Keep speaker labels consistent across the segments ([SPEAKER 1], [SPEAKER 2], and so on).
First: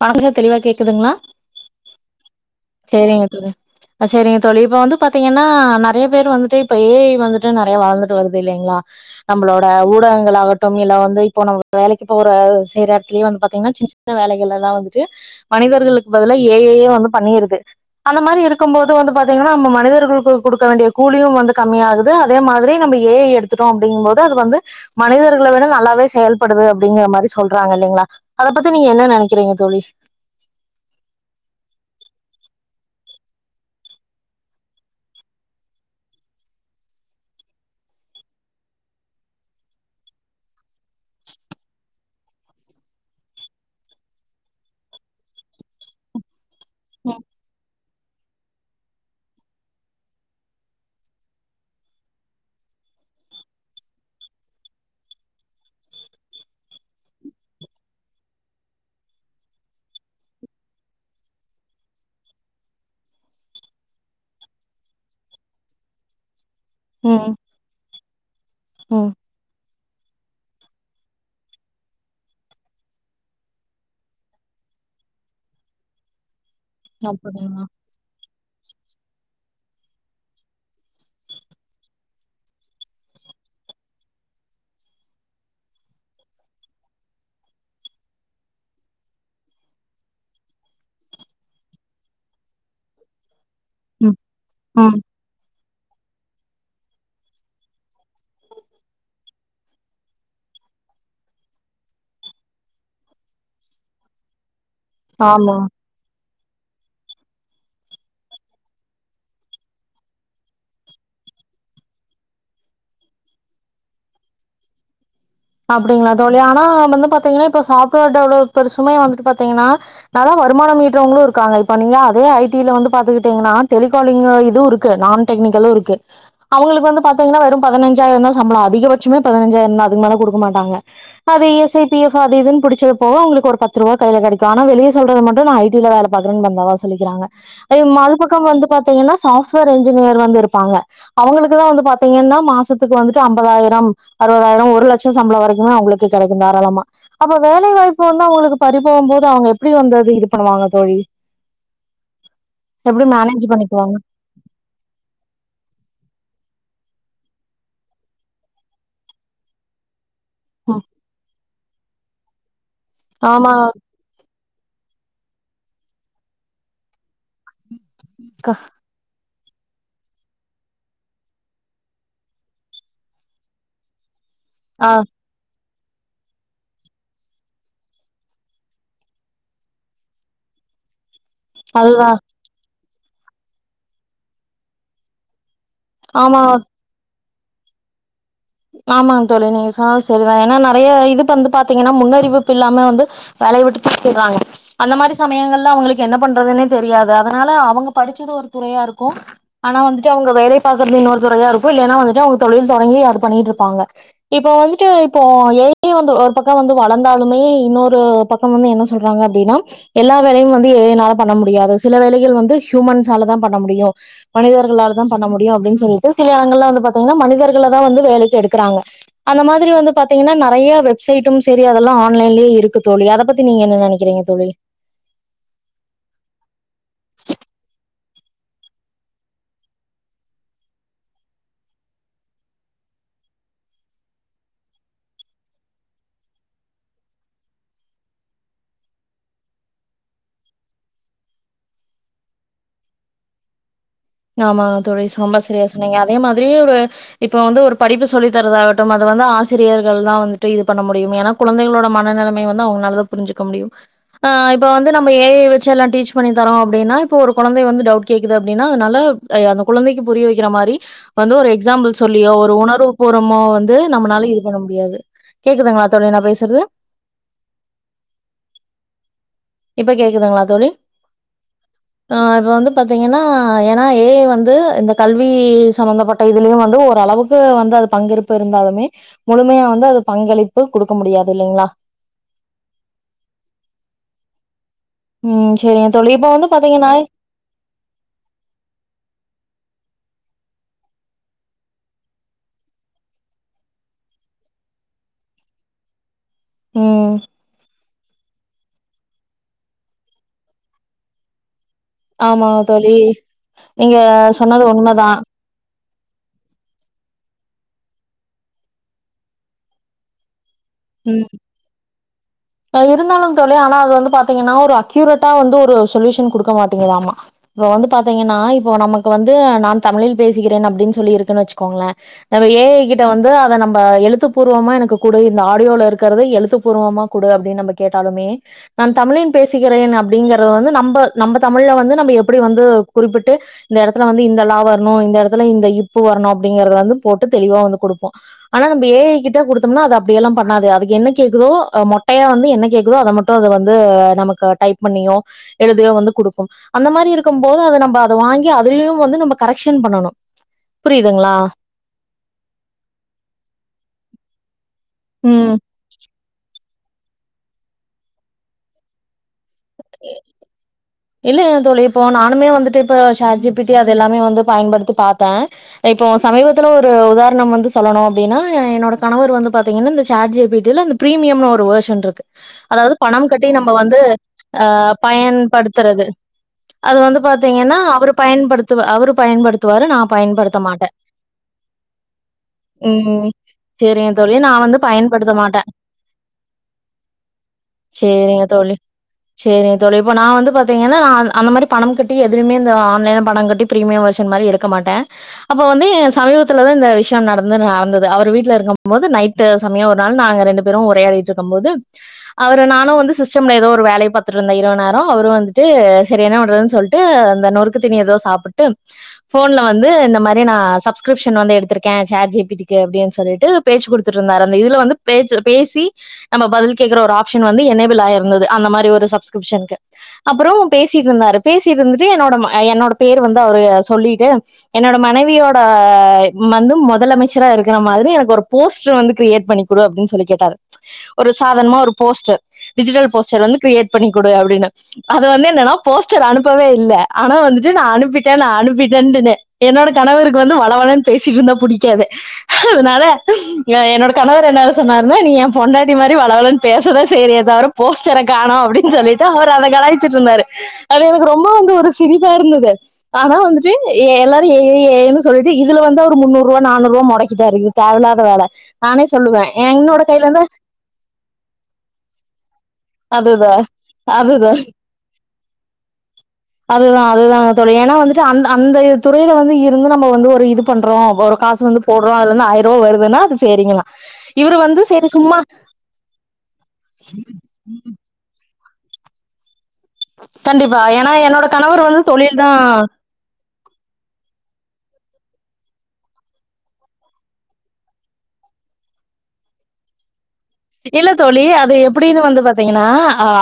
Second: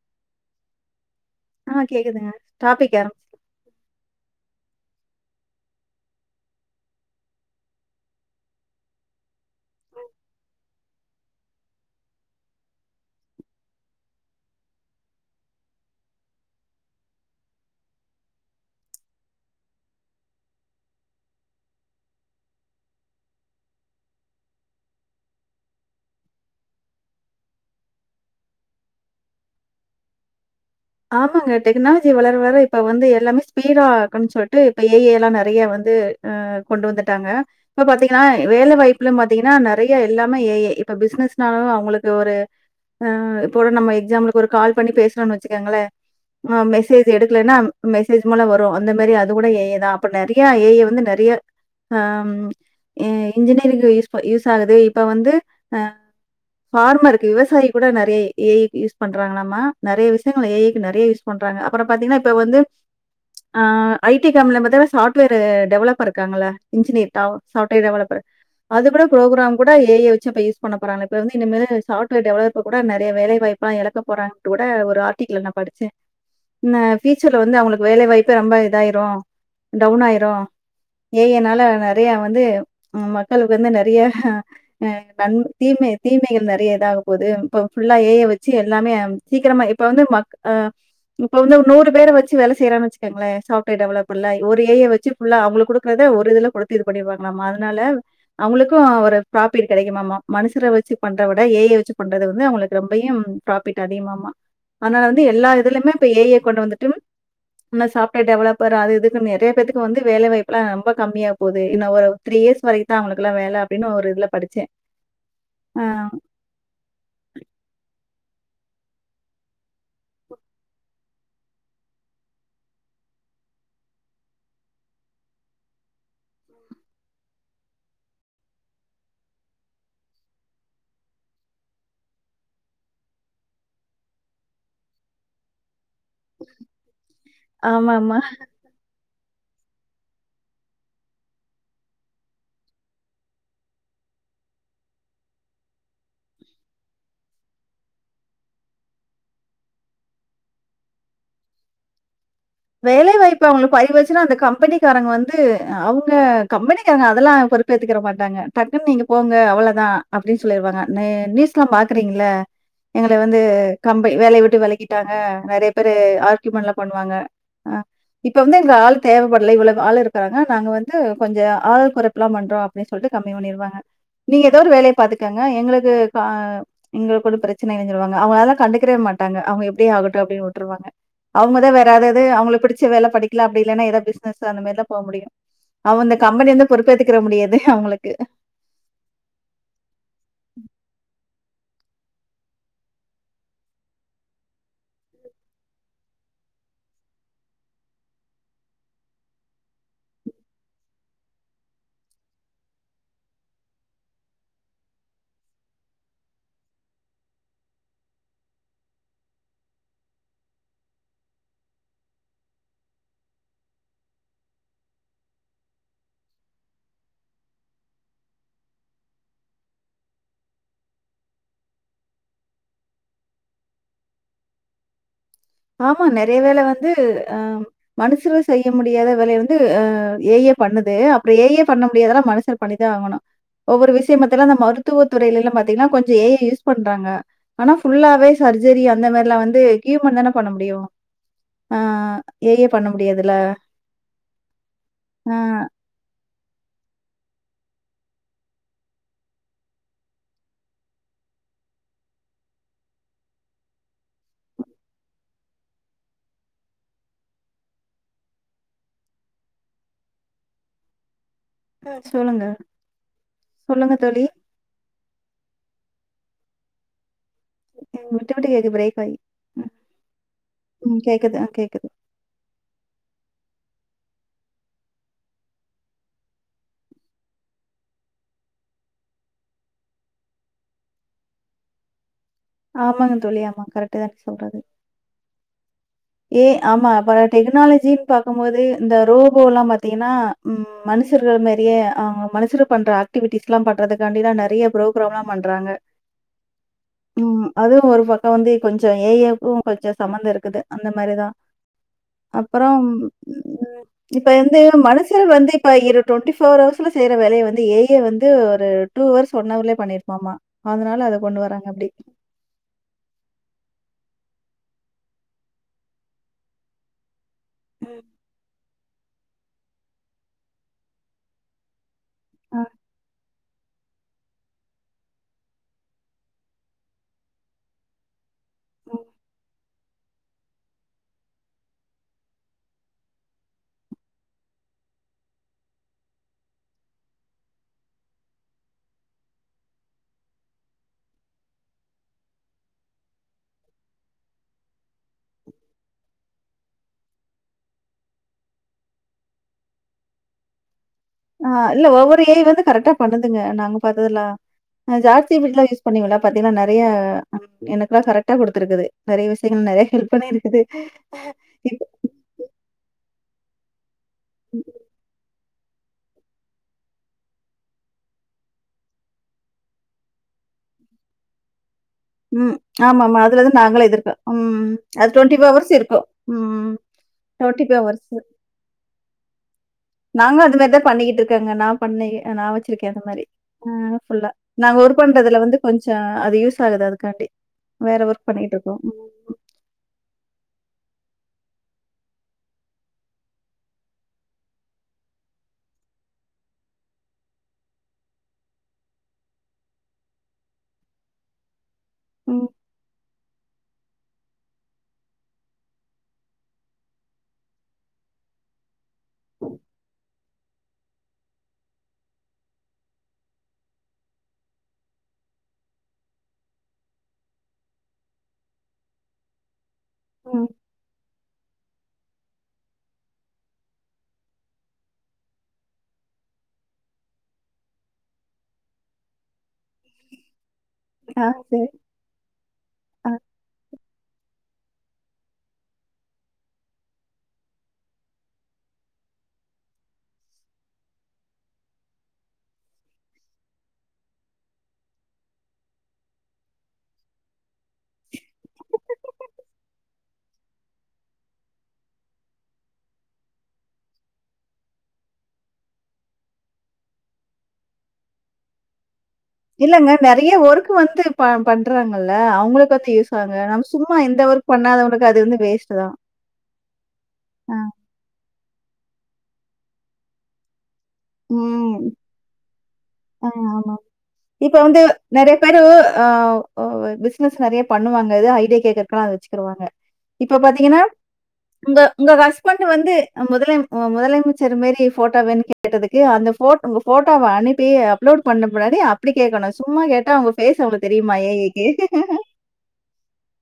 [SPEAKER 1] நா பேசறது தெளிவா கேக்குதுங்களா?
[SPEAKER 2] ஆ கேக்குதுங்க டாபிக் ஆரம்பிச்சு
[SPEAKER 1] சேரிங்க தோழி ஆ சேரிங்க தோழி இப்ப வந்து பாத்தீங்கன்னா நெறைய பேர் வந்துட்டு இப்ப ஏ ஐ வந்துட்டு நெறைய வளந்துட்டு வருது இல்லைங்களா நம்மளோட ஊடகங்களாக ட்டும் இல்ல வந்து இப்போ நம்ம வேலைக்கு போற செய்ற எடத்துலயு வந்து பாத்தீங்கனா சின்ன சின்ன வேலைகள் எல்லா வந்துட்டு மனிதர்களுக்கு பதிலா ஏ ஐ யே வந்து பண்ணிருக் கு அந்த மாரி இருக்கும் போது வந்து பாத்தீங்கன்னா நம்ம மனிதர்களுக்கு குடுக்க வேண்டிய கூலியு வந்து கம்மி ஆகுது. அதே மாதிரி நம்ம ஏ ஐ எடுத்துட்டோ அப்டிங்கும் போது அது வந்து மனிதர்கள விட நல்லாவே செயல்படுது அப்டிங்கிற மாரி சொல்றாங்க இல்லைங்களா அத பத்தி நீங்க என்ன நெனைக்கிறீங்க தோழி?
[SPEAKER 2] ஆமாங்க டெக்னாலஜி வளர வளர இப்ப வந்து எல்லாமே ஸ்பீடா ஆக்கனுன்னு சொல்ட்டு இப்ப ஏ ஐ எல்லா நெறைய வந்து ஆ கொண்டு வந்துட்டாங்க. இப்ப பாத்தீங்கன்னா வேல வாய்ப்பிலு பாத்தீங்கன்னா நெறைய எல்லாமே ஏ ஐ. இப்ப பிசினஸ்னாலு அவங்களுக்கு ஒரு ஆ இப்போ ஒரு நம்ம எக்ஸாம்பிளுக்கு நம்ம ஒரு கால் பண்ணி பேசுறோன்னு வச் சுக்கங்களே ஆ மெசேஜ்
[SPEAKER 1] ம்
[SPEAKER 2] எடுக்கலன்னா மெசேஜ் மூல வரு அந்த மாரி அது கூட ஏ ஐ தா. அப்ப நெறைய ஏ ஐ வந்து நெறைய அம் இ இன்ஜினியரிங் யூஸ் ப யூஸ் ஆகுது இப்ப வந்து ஆ ஃபார்மருக்கு விவசாயி கூட நெறைய ஏ ஐ யூஸ் பண்றாங்களாமா நெறைய வி ஷயங்கள் ஏ ஐ க்கு நெறைய யூஸ் பண்றாங்க. அப்புறோ பாத்தீங்கன்னா இப்ப வந்து ஆ ஐ டி கம்பெனில பாத்திங்கனா சாஃப்ட்வேரு டெவலப்பர் இருக்காங்கல்ல இன்ஜினியர் டா
[SPEAKER 1] ம்
[SPEAKER 2] சாஃப்ட்வேர் டெவலப்பரு அது கூட
[SPEAKER 1] ம்
[SPEAKER 2] புரோக்ராம் கூட ஏஐய வெச்சு அப்ப யூஸ் பண்ண போறாங்க இப்ப வந்து இனிமேலு சாஃவ்ட்டுவெர் டெவலப்ப கூட நெறைய வேலைவாய்ப்பா எழக்க போறாங்டு கூட ஒரு ஆர்க் டிக்ல நா படிச்ச ந பியூச்சர்ல வந்து
[SPEAKER 1] அப்படிங்களா
[SPEAKER 2] அவளுக்கு வேலைவாய்ப் திரும்ப இதாயிரு டவுன் ஆயிரு ஏஐயினால நறைய வந்து மக்களுக்கு வந்து நறைய அ தீமை தீமைகள் நறைய இதாக போகுது இப்ப ஃபுல்லா ஏஐய வெச்சு எல்லாமே சீக்கிரமா எப் இப்ப வந்து மக் அ இப்ப வந்து ஒரு நூறு பேர வெச்சு வேல செய்யறாங்கன் வெச்சுக்கங்களே சாப் டு
[SPEAKER 1] ம்
[SPEAKER 2] டெவலப்பில்ல ஒரு ஏஐய
[SPEAKER 1] ம்
[SPEAKER 2] வெச்சு ஃபுல்லா அவங்களுக் கூட றத ஒரு இதுல கொளப்பி இது பண்ணிருவாங்களாமா அதனால அவங்களுக்கு ஒரு ஃப்ராஃபிட் கெடைக்குமாமா மனுஷர வெச்சு பண்ற விட ஏஐய வெச்சு பண்றத வந்து அவங்களுக்கு ரொம்பையும் ஃப்ராஃபிட் அதிகமாமா அதனால வந்து எல்லா
[SPEAKER 1] ஆமா
[SPEAKER 2] இதுலியுமே இப்ப ஏஐய கொண்டு வந்துட்டு இன்ன சாஃப்ட்வேர் டெவலப்பர் அது இதுனு நறைய பேருத்துக்கு வந்து வேலை வாய்ப்புல்லா ரொம்ப கம்மியா போது இன்ன ஒரு த்ரீ இயர்ஸ் வரைக்குந்தா அவங்களுக்குல்லா வேல அப்டின்னு ஒரு இதுல படிச்ச
[SPEAKER 1] அப்டிங்களா தோழி ஆனா வந்து பாத்தீங்கன்னா இப்ப சாஃப்டுவெர் டவுலோர்த் ஒரு சுமய வந்துட்டு பாத்தீங்கன்னா நல்லா வருமானம் ஈட்ரவங்களு இருக்காங்க இப்ப நீயா அதே ஐடில வந்து பாத்துகிட்டீங்கன்னா டெலிகாலிங்கு இது இருக்கு நான் டெக்னிக்களு இருக்கு அவுங்ஙளுக்கு வந்து பாத்தீங்னா வெறு பதுநஞ்சாயிரோந்தா சம்பளொ அதிக பட்சமே பதுநஞ்சாயிரோந்தா அதுக்கு மேல குடுக் வ மாட்டாங்க அது எஸ் ஐ பி எ அது இதுன் புடிச்சப்போ உங்களுக்கு ஒரு பத்ரூவா கைல கெடைக்கு ஆனா வெளிய சொல்றது மட்டு நா ஐடில வேல பாக் பத்ரம் பந்தாவா சொல்லிக்கிறாங்க ஐய்யோ மல்
[SPEAKER 2] ஆமாமா.
[SPEAKER 1] பக்கோ வந்து பாத்தீங்கன்னா சாப் [unintelligible] இன்ஜினியர் வந்து இருப்பாங்க அவங்களுக்கு தா வந்து பாத்தீங்கன்னா மாசத்துக்கு வந்துட்டு ஐம்பதாயிரம் அறுபதாயிரோம் ஒரு லட் சோ சம்பளோ வரைக்கு அவுங்களுக்கு கெடைக்கு தாராளமா அப்ப வேலை வாய்ப்பு வந்து அவுங்களுக்கு பறிபோகும் போது அவுங்க எப்டி வந்து அது இது பண்ணுவாங்க தோழி எப்படி
[SPEAKER 2] வேலை வாய்ப்பு
[SPEAKER 1] மேனேஜ்
[SPEAKER 2] அவுங்கள
[SPEAKER 1] பண்ணிக்குவாங்க
[SPEAKER 2] பரிவாச்சுன்னா அந்த கம்பெனிக்காரங்க வந்து அவுங்க கம்பெனிக்காரங்க அதெல்லா பொறுப்பே ஏத்துக்கிற மாட்டாங்க டக்குன் நீங்க போங்க அவ்வளதா அப்டின் சொல்லிருவாங்க நீ நியூஸ்ல்லாம் பாக்குறீங்கள எங்களை வந்து
[SPEAKER 1] ஆமா
[SPEAKER 2] கம்பெனி வேலைய விட் டு வெலக்கிட்டாங்க நறைய பேரு ஆர்கியூமென்ல பண்ணுவாங்க ஆ இப்ப
[SPEAKER 1] அக்கா
[SPEAKER 2] வந்து இங்க ஆள் தேவப்படு லை இவ்வளோதா ஆள் இருக்குறாங்க நாங்க வந்து கொஞ்ச ஆல் குறைப்பு எல்லாம் பண்றோ அப்டின் சொல்ட்டு கம்மி பண்ணிருவாங்க நீங்க எதோ ஒரு வேலைய
[SPEAKER 1] ஆஹ்
[SPEAKER 2] பாத்துக்கோங்க எங்களுக் ங்கு கா எங்களுக்கு ஒரு பிரச்சனை இல்லைன் சொல்லுவாங்க அவுங்களால கண்டுக்கவே மாட்டாங்க அவுங்க எப்டியே ஆகட்டு அப்டின் விட்டுருவாங்க அவுங்கதா
[SPEAKER 1] அதுதான்
[SPEAKER 2] வேரால பிடிச்சு வேல பன்னிக்குலா அப்டி இல்லன்னா ஏதாவது பிஸ்னஸ் அந்த மாரிலா போக முடியு அவ இந்த
[SPEAKER 1] ஆமா
[SPEAKER 2] கம்பனி வந்து பொறுப்பேத்துக்கற முடியாது தே அவுங்களுக்கு
[SPEAKER 1] ஆமாங் தோழி நீங்க சொன்னது செரிதா ஏன்னா நறைய இது பந்து பாத்தீங்கன்னா முன்னறிவிப்பு இல்லாம வந்து வேலை விட்டு தூக்கிறாங்க அந்த மாரி சமயங்கள்ல அவுங்களுக்கு என்ன பண்றதுன்னே தெரியாது அதனால அவுங்க படுச்சது ஒரு துறையா இருக்கு ஆனா வந்துட்டு அவுங்க வேலை பாக்குறது இன்னொரு துறையா இருக்கு இல்லைன்னா வந்துட்டு அவுங்க தொழில் தொடங்கி அது பண்ணிட்டு இருப்பாங்க இப்ப வந்துட்டு இப்போ ஏஐ வந்து ஒரு பக்கோ வந்து வளந்தாலுமே இன்னொரு பக்கம் வந்து என்ன சொல்றாங்க அப்டினா எல்லா வேலையும் வந்து ஏஐனால பண்ண முடியாது சில வேலைகள் வந்து ஹியூமன்ஸ் நாளதா பண்ண முடியு மனிதர்களாலதா பண்ண முடியு அப்டின் சொல்லிட்டு சில எடங்கள்ளா வந்து பார்த்தீங்கன்னா மனிதர்களதா வந்து வேலைக்கு எடுக்குறாங்க அந்த மாதிரி வந்து பாத்தீங்கன்னா நறைய வெப்சைட்டும் செரி அதெல்லா ஆன்லைன்லயே இருக்கு தோழி அத பத்தி நீங்க என்ன நெனைக்கிறீங்க தோழி
[SPEAKER 2] ஆமா நெறைய வேல வந்து ஆம் மனுஷர்கள் செய்ய முடியாத வேலைய வந்த ஏஐயே பண்ணுது அப்புறோ ஏஐயே பண்ண முடியாதெல்லா மனுஷர் பண்ணித்தா ஆகணு ஒவ்வொரு விஷயமத்தல அந்த மருத்துவத்துறைகல்லா பாத்தீங்கன்னா கொஞ்சோ ஏஐ யூஸ் பண்றாங்க ஆனா ஃபுல்லாவே சர்ஜரி அந்த மாரிலா வந்து ஹியூமன்தான பண்ண முடியு ஆ ஏஐயே பண்ண முடியாதுல
[SPEAKER 1] ஆமாங்க தோழி ரொம்ப சிரியா சொன்னீங்க அதே மாதிரி ஒரு இப்போ வந்து ஒரு படிப்பு சொல்லி தரதாகட்டும் அது வந்து ஆசிரியர்கள் தா வந்துட்டு இது பண்ண முடியும் ஏனா கொழந்தைகளோட மன நிலைமை வந்து அவுங்கனால் தா புரிஞ்சுக்க முடியு ஆ இப்போ வந்து நம்ம ஏஐ வெச்சு எல்லா டீச் பண்ணி தரோ அப்படின்னா இப்போ ஒரு கொழந்தை வந்து டவுட் கேக்குது அப்படின்னா நல்லாப் அ அந்த குழந்தைக்கு புரிய வைக்கிற மாரி வந்து ஒரு எக்ஸாம்பிள் சொல்லியோ
[SPEAKER 2] சொல்லுங்க.
[SPEAKER 1] ஒரு உணர்வுபூறமோ வந்து
[SPEAKER 2] சொல்லுங்க தோழி.
[SPEAKER 1] நம்மனால் இது பண்ண முடியாது கேக்குதுங்களா தோழி நா பேசுறது
[SPEAKER 2] ம் விட்டு விட்டு கேக்குது பிரேக் ஆயி ம்.
[SPEAKER 1] இப்ப கேக்குதுங்களா தோழி
[SPEAKER 2] ம் கேக்குது. ஆ கேக்குது.
[SPEAKER 1] ஆ அது வந்து பாத்தீங்கன்னா ஆ ஏன்னா ஏஐ வந்து இந்த கல்வி சம்பந்தப்பட்ட இதுலியு வந்து ஓரளவுக்கு வந்து அது பங்கேற்பு இருந்தாலுமே முழுமையா வந்து அது பங்களிப்பு கொடுக்க முடியாது இல்லைங்களா
[SPEAKER 2] ஆமாங் தோழி ஆமாங் கரெக்ட்டு தா நீங் சொல்றது
[SPEAKER 1] உம்
[SPEAKER 2] ஏ ஆமா இப்ப டெக்னாலஜீன் பாக்கும் போது இந்த ரோபோ எல்லா பாத் தீனா உம் மனுஷர்கள் மாரியே ஆ அவுங்க மனுஷர பண்ற ஆக்டிவிட்டிஸ் எல்லா பண்றதுக்காண்டிதா நெறியா ப்ரோக்ராம்லா பண்றாங்க
[SPEAKER 1] ம்
[SPEAKER 2] உம் அதே ஒரு பக்க வந்தே கொஞ்ச ஏஐக்கு கொஞ்ச சம்பந்த இருக்குது அந்த மாரியதா
[SPEAKER 1] ஆமா
[SPEAKER 2] அப்புறோம்
[SPEAKER 1] தோழி.
[SPEAKER 2] உம்
[SPEAKER 1] நீங்க
[SPEAKER 2] இப்ப
[SPEAKER 1] சொன்னது
[SPEAKER 2] எந்தேயம்
[SPEAKER 1] உண்மதான்.
[SPEAKER 2] மனுஷரு வந்து இப்ப இரு டொண்ட்டி ஃபோர் ஹவர்ஸ்ல செய்யற வேலைய வந்து ஏய வந்து ஒரு டூ ஹவர்ஸ் ஒன் ஹவர்லயே பண்ணியிருப்பாமா
[SPEAKER 1] உம் அது இருந்தாலு தோழி ஆனா அது வந்து பாத் த்தீங்கன்னா ஒரு அக்யூரேட்டா வந்து ஒரு சொல்யூஷன் குடுக்க மாட்டேங்குதாமா இவ வந்து
[SPEAKER 2] ம்.
[SPEAKER 1] பாத்தீங்கன்னா இப்போ நமக்கு வந்து நான் தமிழில் பேசுகிறேன் அப்படின் சொல்லிருக்குன் வெச்சுக்கோங்களே அத
[SPEAKER 2] ஆ.
[SPEAKER 1] ஏஐ கிட்ட வந்து அ நம்ப எழுத்துப்பூர்வமா எனக்கு குடு இந்த ஆடியோல இருக்கிறத எழுத்துப்பூர்வமா குடு அப்படின் நம்ம கேட்டாலுமே நான் தமிழன் பேசுிக்கிறேன் அப்டிங்கிற அப்புறோ வந்து நம்ப நம்ப தமிழ வந்து நம்ப எப்பிடி வந்து குறிப்பிட்டு இந்த இடத்துல வந்து இந்த ல வருனு இந்த இடத்துல இந்த ப் வர்னு அப்டிங்கிற போட்டு தெளிவா குடுப்போ ஆனா நம்ப ஏஐ கிட்ட குடுத்தம்ன்னா அது அப் அப்டியெல்லாம் பண்ணாது அதுக்கு என்ன கேக்குதோ ஆ மொட்டையா வந்து என்ன கேக்குதோ அத மட்டு அத வந்து நமக்கு டைப் பண்ணியோ எழுதையோ வந்து குடுக்கும் அந்த மாதிரி இருக்கும் போது அத நம்ப அத வாங்கி அதுலயு வந்து நம்ம கரெக்ஷன் பண்ணணு புரியுதுங்களா
[SPEAKER 2] ஆ இல்ல ஒவ்வொரு ஏஐ வந்து கரெக்டா பண்ணுதுங்க நாங்க பாத்ததுல்லா நா
[SPEAKER 1] ம்
[SPEAKER 2] ஜாஸ்தீவிடிலா யூஸ் பண்ணீங்கள [unintelligible] நெறைய எனக்கெல்லா கரெக்ட்டா குடுத்துருக்குது நெறியா விஷயங்கள் நெறியா ஹெல்ப் பண்ணிருக்குது
[SPEAKER 1] இல்லேங் தோழி இப்போ நானுமே வந்துட்டு இப்ப இப்ப சார்ஜ்பீட்டியா எல்லாமே வந்து பயன்படுத்தி பாத்தே இப்ப சமீபத்துல ஒரு உதாரணம் வந்து சொல்லணு அப்டின்னா என்னோட கணவர் வந்து பாத்தீங்கன்னா இந்த ஜார்ஜ் ஜேப்பிட்டில இது ப்ரீமியம் ஒரு வோஷன் ருக்கு
[SPEAKER 2] ம்.
[SPEAKER 1] அதாவது
[SPEAKER 2] ஆமாமா.
[SPEAKER 1] பணம் கட்டி
[SPEAKER 2] அதுலருந்து
[SPEAKER 1] நம்ப
[SPEAKER 2] நாங்களும்
[SPEAKER 1] வந்து
[SPEAKER 2] எதிர்க்க ம்.
[SPEAKER 1] ஆ
[SPEAKER 2] அது ஹவர்ஸ்
[SPEAKER 1] பயன்படுத்
[SPEAKER 2] ம் போர்டீபோர்
[SPEAKER 1] அவரு பயன்படுத்து அவரு பயன்படுத்துவாரு நா
[SPEAKER 2] அவர்ஸுநாங்க
[SPEAKER 1] பயன்படுத்த
[SPEAKER 2] அதுல
[SPEAKER 1] மாட்டே
[SPEAKER 2] தான் பன்னிட்டு இருக்கோம் நா பன்னி நா வச்சிருக்கேன்
[SPEAKER 1] ம். சரிங்க
[SPEAKER 2] புல்லா
[SPEAKER 1] தோழி. நான்
[SPEAKER 2] நா
[SPEAKER 1] வந்து
[SPEAKER 2] ஒர்க் ஒர்க்
[SPEAKER 1] பயன்படுத்த
[SPEAKER 2] பற்றுதல் வந்து
[SPEAKER 1] மாட்டேன்.
[SPEAKER 2] அதுக்காண்டி. வேற ஒர்க்
[SPEAKER 1] சரிங்க
[SPEAKER 2] பண்ணிட்டு
[SPEAKER 1] தோழி
[SPEAKER 2] இருக்கோம். ம்.
[SPEAKER 1] சரிங்க தோழி இப்போ நான் வந்து பான் அந்த மாதிரி பணம் கட்டி எதுமே ஆன்லைன் பணம் கட்டி பிரீமியம்வெர்ஷன் மாதிரி எடுக்க மாட்டேன் அப்ப வந்து சமீபத்துலதான் இந்த விஷயம் நடந்து நடந்தது அவர் வீட்டுல இருக்கும் போது நைட் சமயம் ஒரு நாள் நாங்க ரெண்டு பேரும் உரையாடிட்டு இருக்கும் போது
[SPEAKER 2] ம்.
[SPEAKER 1] அவரு நானும் வந்து சிஸ்டம்ல ஏதோ ஒரு வேலை பாத்துட்டுந்தா இவளோனோரம் அவரும் வந்து சரி என்ன பண்றதுன்னு சொல்லிட்டு அந்த நொறுக்கு தணி ஏதோ சாப்பிட்டு போன்ல வந்து இந்த மாதிரி நான் சஸ்கிரிப்ஷன் வந்து எடுத்திருக்கேன் சேர் ஜேபிக்கு அப்படனு சொல்லிட்டு பேச்சு குடுத்துட்டு இருந்த அந்த இதுல வந்து பேசி நம்ம பதில் கேக்குற ஒரு ஆப்ஷன் வந்து எனேபிள் ஆயிருந்தது அந்த மாதிரி ஒரு சப்கீரிசன்
[SPEAKER 2] ம்.
[SPEAKER 1] அப்புறம் பேசிட்டு இருந்தாரு பேசிட்டு இருந்துட்டு என்னோட என்னோட பேர் வந்து அவரு சொல்லிட்டு என்னோட மனைவியோட வந்து முதலமைச்சராாக இருக்கிற மாதிரி எனக்கு ஒரு போஸ்டர் வந்து கிரியேட் பண்ணி அப்படின்னு சொல்லி கேட்டரு
[SPEAKER 2] ஆ
[SPEAKER 1] ஒரு
[SPEAKER 2] சரி.
[SPEAKER 1] சாதனமா ஒரு போஸ்டர் டிஜிட்டல்
[SPEAKER 2] ஆ.
[SPEAKER 1] போஸ்டர் வந்து கிரியேட் பண்ணி கொடு அப்படின்னு [inaudible] அது வந்து என்னன்னா போஸ்டர் அனுப்பவே இல்லை ஆனா வந்துட்டு நான் அனுப்பிட்டேன் நான் அனுப்பிட்டேன்ன்னு என்னோட கணவருக்கு வந்து வளவலன் பேசிட்டுந்தான் பிடிக்காது அதனால என்னோட கணவர் என்ன சொன்னாருன்னா நீ என் பொண்டாட்டி மாதிரி வளவலன் பேசதான் சரிய தவிர போஸ்டரை காணோம் அப்படின்னு சொல்லிட்டு அவர் அதை கலி இருந்தாரு அது எனக்கு ரொம்ப வந்து ஒரு சிரிதா இருந்தது ஆனா வந்துட்டு எல்லாரும் சொல்லிட்டு இதுல வந்து அவ முன்னூறு ரூபா நானூறு ரூவா முடக்கிதான் இருக்குது தேவையில்லாத வேலை நானே சொல்லுவே
[SPEAKER 2] இல்லங்க
[SPEAKER 1] என்னோட கையில
[SPEAKER 2] நிறைய
[SPEAKER 1] இருந்து
[SPEAKER 2] ஒர்க் வந்து பண்றாங்கல்ல அவங்களுக்கு யூாங்க
[SPEAKER 1] அதுதா
[SPEAKER 2] நம்ம சும்மா எந்த
[SPEAKER 1] அதுதா
[SPEAKER 2] ஒர்க் பண்ணாதவளுக்கு அது வந்து வேஸ்ட் தான்ஹ்
[SPEAKER 1] அதுதா அதுதாங்க தோழி ஏன்னா வந்துட்டு அந்த அந்த துறையில வந்து இருந்து நம்ம வந்து ஒரு இது பண்றோம் ஒரு காசு வந்து
[SPEAKER 2] ம்.
[SPEAKER 1] போடுறோம் அதுல இருந்து ஆயிரம் ரூபா வருதுன்னா
[SPEAKER 2] ஆ
[SPEAKER 1] அது
[SPEAKER 2] ஆமா.
[SPEAKER 1] சரிங்களா
[SPEAKER 2] இப்ப
[SPEAKER 1] இரு வந்து சரி
[SPEAKER 2] நெறைய
[SPEAKER 1] சும்மா
[SPEAKER 2] பேரு அ ஒ பிசினஸ் நெறைய பண்ணுவாங்க இ ஐடியா கேக்க அதை வச்சுருாங்க இப்ப பாத்தீங்கன்னா
[SPEAKER 1] கண்டிப்பா ஏன்னா என்னோட
[SPEAKER 2] உங்க
[SPEAKER 1] கணவர் வந்து
[SPEAKER 2] உங்க
[SPEAKER 1] தொழில் தா
[SPEAKER 2] ஹஸ்பண்ட் வந்து முதல உ முதலமைச்சர் மாரி போட்டா கேட்டதுக்கு அந்த உங்க போடடோை அனுப்பி அப்லோட் பண்ண ப முன்னாடி அப்படி கேட்கணும் சும்மா கேட்டா அவங்க ஃபேஸ் அவ்வளவு
[SPEAKER 1] இல்ல
[SPEAKER 2] தெரியுமா
[SPEAKER 1] தோழி
[SPEAKER 2] ஏஐக்கு?
[SPEAKER 1] அது எப்படின்னு வந்து பாத்தீங்கன்னா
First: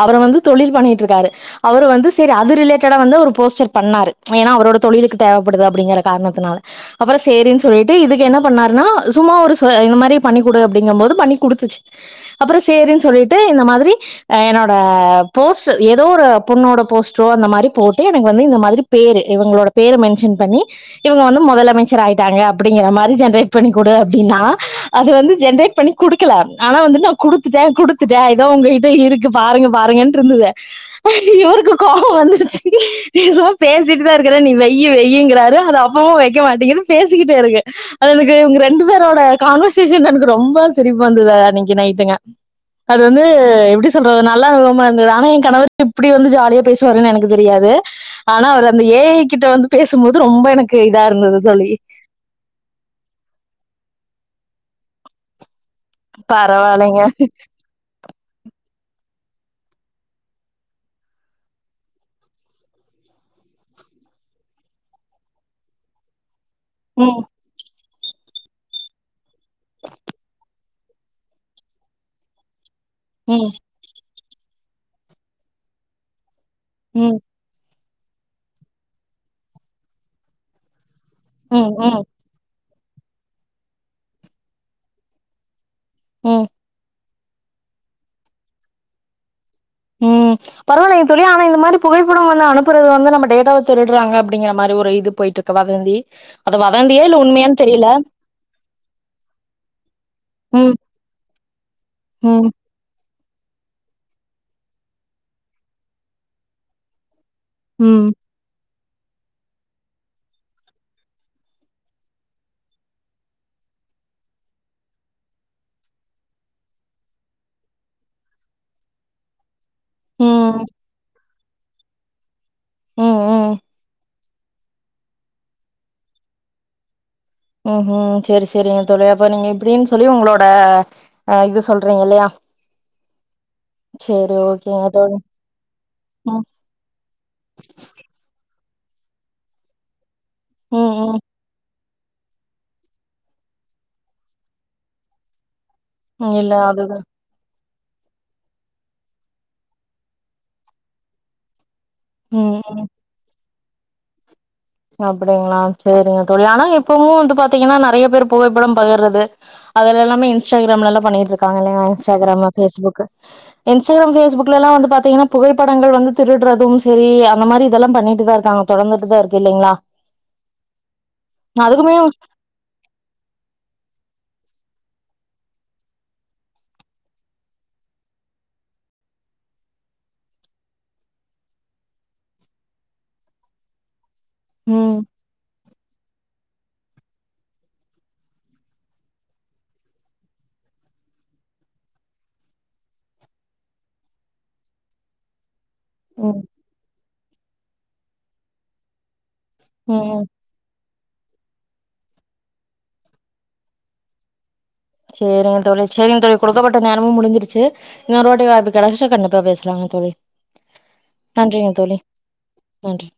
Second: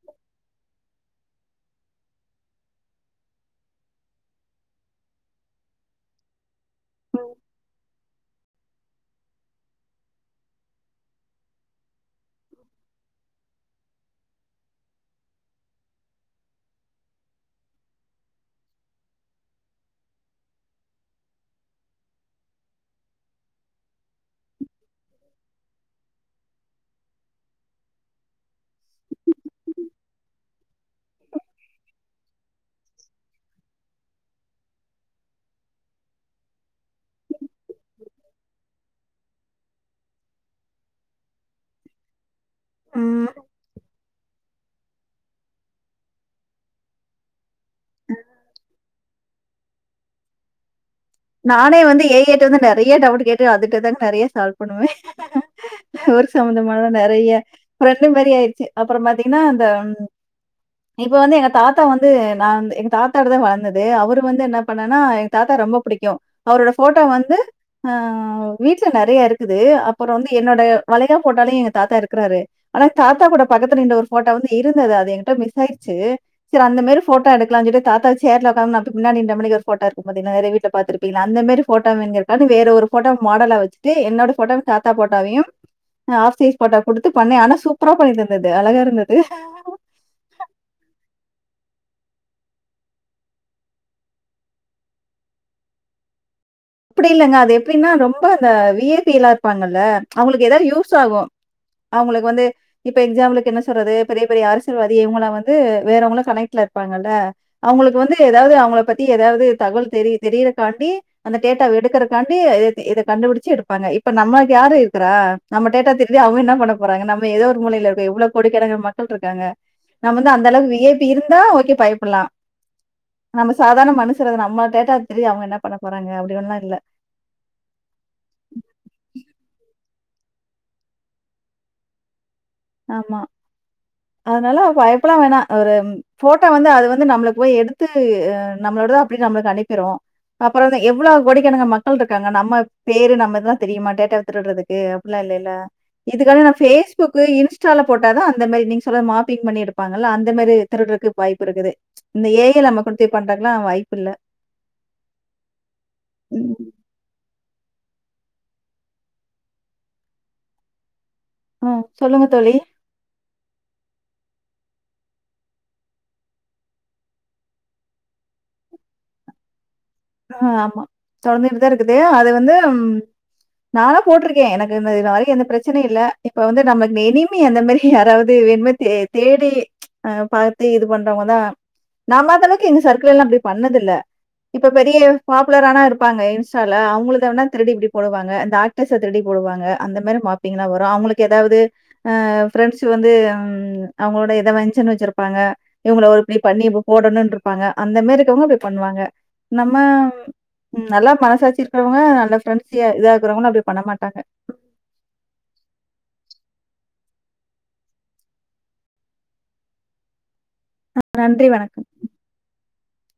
[SPEAKER 1] அவரை வந்து தொழில் பண்ணிட்டு இருக்க அவர் வந்து சரி அது ரிலேட்டா வந்து போஸ்டர் பண்ணார் ஏா அவரோட தொழிலுக்கு தேவைப்படுது அப்படிங்கிற காரணத்தினால அப்புறம் சேரின்னு சொல்லிட்டு இதுக்கு என்ன பண்ணாருன்னா சும்மா ஒரு இந்த மாதிரி பண்ணி கொடு அப்படிங்கும் போது பண்ணி கொடுத்துச்சு அப்புறம் சரின்னு சொல்லிட்டு இந்த மாதிரி என்னோட போஸ்டர் ஏதோ ஒரு பொண்ணோட போஸ்டரோ அந்த மாதிரி போட்டு எனக்கு வந்து இந்த மாதிரி பேரு இவங்களோட பேரு மென்ஷன் பண்ணி இவங்க வந்து முதலமைச்சர் ஆயிட்டாங்க அப்படிங்கிற மாதிரி ஜென்ரேட் பண்ணி கொடு அப்படின்னா அது வந்து ஜென்ரேட் பண்ணி குடுக்கல ஆனா வந்துட்டு நான் குடுத்துட்டேன் குடுத்துட்டேன் இததான் உங்ககிட்ட இருக்கு பாருங்க பாருங்கன்ன இருந்தது இவருக்கு கோபம் வந்துச்சு ரமா பேசிட்டு தான் இருக்கிறேன் நீ வெய வெயங்கிறாரு அது அப்பமா வைக்க மாட்டீங்கன்னு பேசிக்கிட்டே இருக்க அது எனக்கு உங்க ரெண்டு பேரோட கான்வர்சேஷன் எனக்கு ரொம்ப சிரிப்பா வந்தது இன்னைக்கு நைட்டுங்க அது வந்து
[SPEAKER 2] ம்.
[SPEAKER 1] எப்படி சொல்றதுனா ஆனா என் கணவர் இப்படி வந்து ஜாலியா பேசுவாரு எனக்கு தெரியாது ஆனா அவர் அந்த ஏ கிட்ட வந்து பேசும்போது ரொம்ப எனக்கு இதா இருந்தது தோழி
[SPEAKER 2] நானே வந்து ஏ ஏட்டு வந்து நிறைய டவுட் கேட்டுன் அதுதான்ங்க நிறைய சால்வ் பண்ணுவே ஊர் சம்பந்தமான
[SPEAKER 1] பரவாயில்லைங்க
[SPEAKER 2] நிறைய ஒருண்டு மாதிரி ஆயிடுச்சு அப்புறோ பார்த்தீங்கன்னா இந்த இப்ப வந்து எங்க தாத்தா வந்து நா எங்க தாத்தாடு தா வளர்ந்தது அவரு வந்து என்ன பண்ணன்னா எங்க தாத்தா ரொம்ப பிடிக் கு அவரோட ஃபோட்டோ
[SPEAKER 1] ம்
[SPEAKER 2] வந்து ஆ வீட்ல நெறைய இருக்கு இருக்குது அப்புறோ வந்து என்னோடய மளைகா போட்டாலு எங்க தாத்தா இருக்கிறாரு ஆனா தாத்தா கூட
[SPEAKER 1] ம்
[SPEAKER 2] பக்கத்துல இந்த ஒரு ஃபோட்டா வந்து இருந்தது அது என்கிட்ட மிஷ்ஆயிடுச்சு துல அந்த மாரி
[SPEAKER 1] ம்
[SPEAKER 2] ஃபோட்டோ எடுக்காலாம்ஞ்சொட் தாத்தாக்கு சேர்ல உக்காந்து நா முன்னாடி நிண்டமாரி ஒரு ஃபோட்டோ இருக்கு பாத்திங்னா அது விட் பாத்துருப் இல அந்த மாரி
[SPEAKER 1] ம்
[SPEAKER 2] போட்டா
[SPEAKER 1] ம்
[SPEAKER 2] வேங்கற்கானி வேற ஒரு ஃபோட்டோ மாடலா வச்சுட்டு என்னோட ஃபோட்டோ தாத்தா போட்டாவையும் ஆ
[SPEAKER 1] ம்
[SPEAKER 2] ஆஃப்சைஸ் ஃபோட்டா குடுத்து பண்ணே ஆனா சூப்பரா பண்ணிட்டு இருந்தது அழகா இருந்தது
[SPEAKER 1] ம் பரவாயில்லைங்க தோழி ஆனா இந்த மாரி புகைப்படம் வந்து அனுப்புறது வந்து நம்ம டேட்டாவ திருடுறாங்க அப்டிங்கிற மாரி ஒரு இது போயிட்டு இருக்கு வதந்தி அது வதந்தியா
[SPEAKER 2] அப்டி
[SPEAKER 1] இல்ல
[SPEAKER 2] இல்லைங்க அது
[SPEAKER 1] உண்மையான்னு தெரியல
[SPEAKER 2] எப்டின்னா ரொம்ப அந்த வி ஐ பி லா இருப்பாங்கல்ல அவங்களுக்கு ஏதாவது
[SPEAKER 1] ம்
[SPEAKER 2] யூஸ் ஆகும் அவங்களுக்கு வந்து
[SPEAKER 1] ம்
[SPEAKER 2] இப்ப எக்ஸாம்பிள் என்ன சொல்றது பெரிய பெரிய அரசியல்வாதி இவங்கள வந்து வேறவங்களு கனெக்ட்ல இருப்பாங்கல்ல அவங்களுக்கு
[SPEAKER 1] ம்
[SPEAKER 2] வந்து ஏதாவது அவங்கள பத் தி ஏதாவது தகவல் தெரிய தெரியிறக்காண்டி அந்த டேட்டாவ எடுக்கிறதுக்காண்டி இத கண்டுபிடிச்சு எடுப்பாங்க இப்ப நம்மளுக்கு யார் இருக்கிறா நம்ம டேட்டா திருடி அவங்க என்ன பண்ண போறாங்க நம்ம ஏதோ ஒரு மூளையில இருக்கோ எவ்ளோ கோடிக்கணங்க மக்கள் இருக்காங்க நம்ம வந்து அந்த
[SPEAKER 1] ம்
[SPEAKER 2] அளவுக்கு வி ஐ பி இருந்தா ஓகே பயப் ப்பலா
[SPEAKER 1] ம்
[SPEAKER 2] நம்ம
[SPEAKER 1] ம்
[SPEAKER 2] சாதாரண மனுஷ க்குரது நம்ம டேட்டாவ திருடி அவங்க என்ன பண்ண போறாங்க அப்டிஒன்லா இல்ல
[SPEAKER 1] ம் ஹும் சரி சரி தோழி அப் நீங்க இப்டின் சொல்லி உங்களோட அ இது சொல்றீங்க இல்லையா
[SPEAKER 2] ஆமா
[SPEAKER 1] சரி
[SPEAKER 2] அதனால
[SPEAKER 1] ஓகேங்க
[SPEAKER 2] பயப்பட
[SPEAKER 1] தோழி
[SPEAKER 2] வேணா ஒரு
[SPEAKER 1] ம்
[SPEAKER 2] ஃபோட்டா வந்து அது வந்து நம்மள போய் எடுத்து நம்மளோடது தா அப்டின்னு நம்மளுக் அனுப்பிருவோ அப்புறோ
[SPEAKER 1] ம் ம்
[SPEAKER 2] எவ்வளவு கொடிக்கணுக் மக்க எவ்ளோ பேர் இருக்காங்க நம்ம பேரு நம்பர் எல்லா தெரியுமா டேட்டாவ திருடுறதுக்கு அப்டிலா இல்லல்ல
[SPEAKER 1] ம்
[SPEAKER 2] இதுக்கான நா
[SPEAKER 1] இல்ல அதுதா
[SPEAKER 2] ஃபேஸ்புக் இன்ஸ் இன்ஸ்டால போட்டாதா அந்த மாரி நீங்க சொல்லற மாப்பிங்பண்ணிடுப்பாங்கல்ல அந்த மாரி திருடுறக்கு வாய்பு இருக்குது இந்த ஏ ஐ நம்ம குடுத்து பண்றங் க்கல்லா வாய்ப்பில்ல
[SPEAKER 1] அப்பிடிங்களா சேரிங்க தோழி
[SPEAKER 2] ம்.
[SPEAKER 1] ஆனா இப்பவு வந்து பா த்தீங்கன்னா நெறைய பேர் புகைப்படம் பகிர்றது அதுல எல்லாமே இன்ஸ்டாகிராம்ல எல்லா பண்ணிக்கிட் ருக்காங்க இல்லயா
[SPEAKER 2] ம். சொல்லுங்க
[SPEAKER 1] இன்ஸ்டாகிராமு
[SPEAKER 2] தோழி.
[SPEAKER 1] ஃபேஸ்புக்கு இன்ஸ்டாகிராம் ஃபேஸ்புக்லல்லா வந்து பாத்தீங்கன்னா புகைப்படங்கள் வந்து திருடுறதும் சரி அந்த மாரி இதெல்லா பண்ணிட்டுதா இருக்காங்க தொடர்ந்துட்டுதா இரு க்கு இல்லைங்களா?
[SPEAKER 2] ஆ ஆமா தொடர்ந்துட்டுதா
[SPEAKER 1] அதுக்குமே
[SPEAKER 2] இருக்குது அது வந்து ம் நால்லா போட்ருக்கே எனக்கு இது இதாலயு எந்த பிரச்சனையு இல்ல இப்ப வந்து நமக்கு இந்த எனிமி அந்த மாரி யாராவது வேணுமே தே தேடி அ பாத்து இது பண்றவங்கதா நம்ம அந்த அளவுக்கு எங்க சர்க்கிள் எல்லா அப்டி பண்ணது இல்ல இப்ப பெரிய
[SPEAKER 1] ம்
[SPEAKER 2] பாப்புலரான இரு ப்பாங்க இன்ஸ்டால அவங்களத வேண்ணா திருடி இப்டி போடுவாங்க இந்த ஆக்டர்ஸ திருடி போடுவாங்க அந்த மாரி மாஃபிங்லா வரு அவங்களுக்கு ஏதாவது ஆ ஃபிரெண்ட்ஸ் வந்து ம் அவங்களோட எதோ வெஞ்சன் வச்சிருப்பாங்க இவங்கள ஒ இப்டி
[SPEAKER 1] ம்
[SPEAKER 2] பண்ணி இப்டி போடணுன் ருப்பாங்க அந்த மாரி இருக்கவங்க அப்டி பண்ணுவாங்க. நம்ம
[SPEAKER 1] ம்
[SPEAKER 2] ம் நல்லா மனசாட்சி இருக்கிறவங்க நல்ல ஃப்ரெண்ட்ஸியா இதா இருக்குறவங்க அப்டி பண்ண மாட்டாங்க
[SPEAKER 1] சேரிங்க தோழி சேரிங்க தோழி குடுக்கப்பட்ட நேரமு முடிஞ்சிருச்சு இன்னொருவாட்டி வாய்ப்பு கெடைச்சா கண்டிப்பா பேசலாங் தோழி
[SPEAKER 2] நன்றி,
[SPEAKER 1] நன்றிங்க
[SPEAKER 2] வணக்கம்.
[SPEAKER 1] தோழி. நன்றி.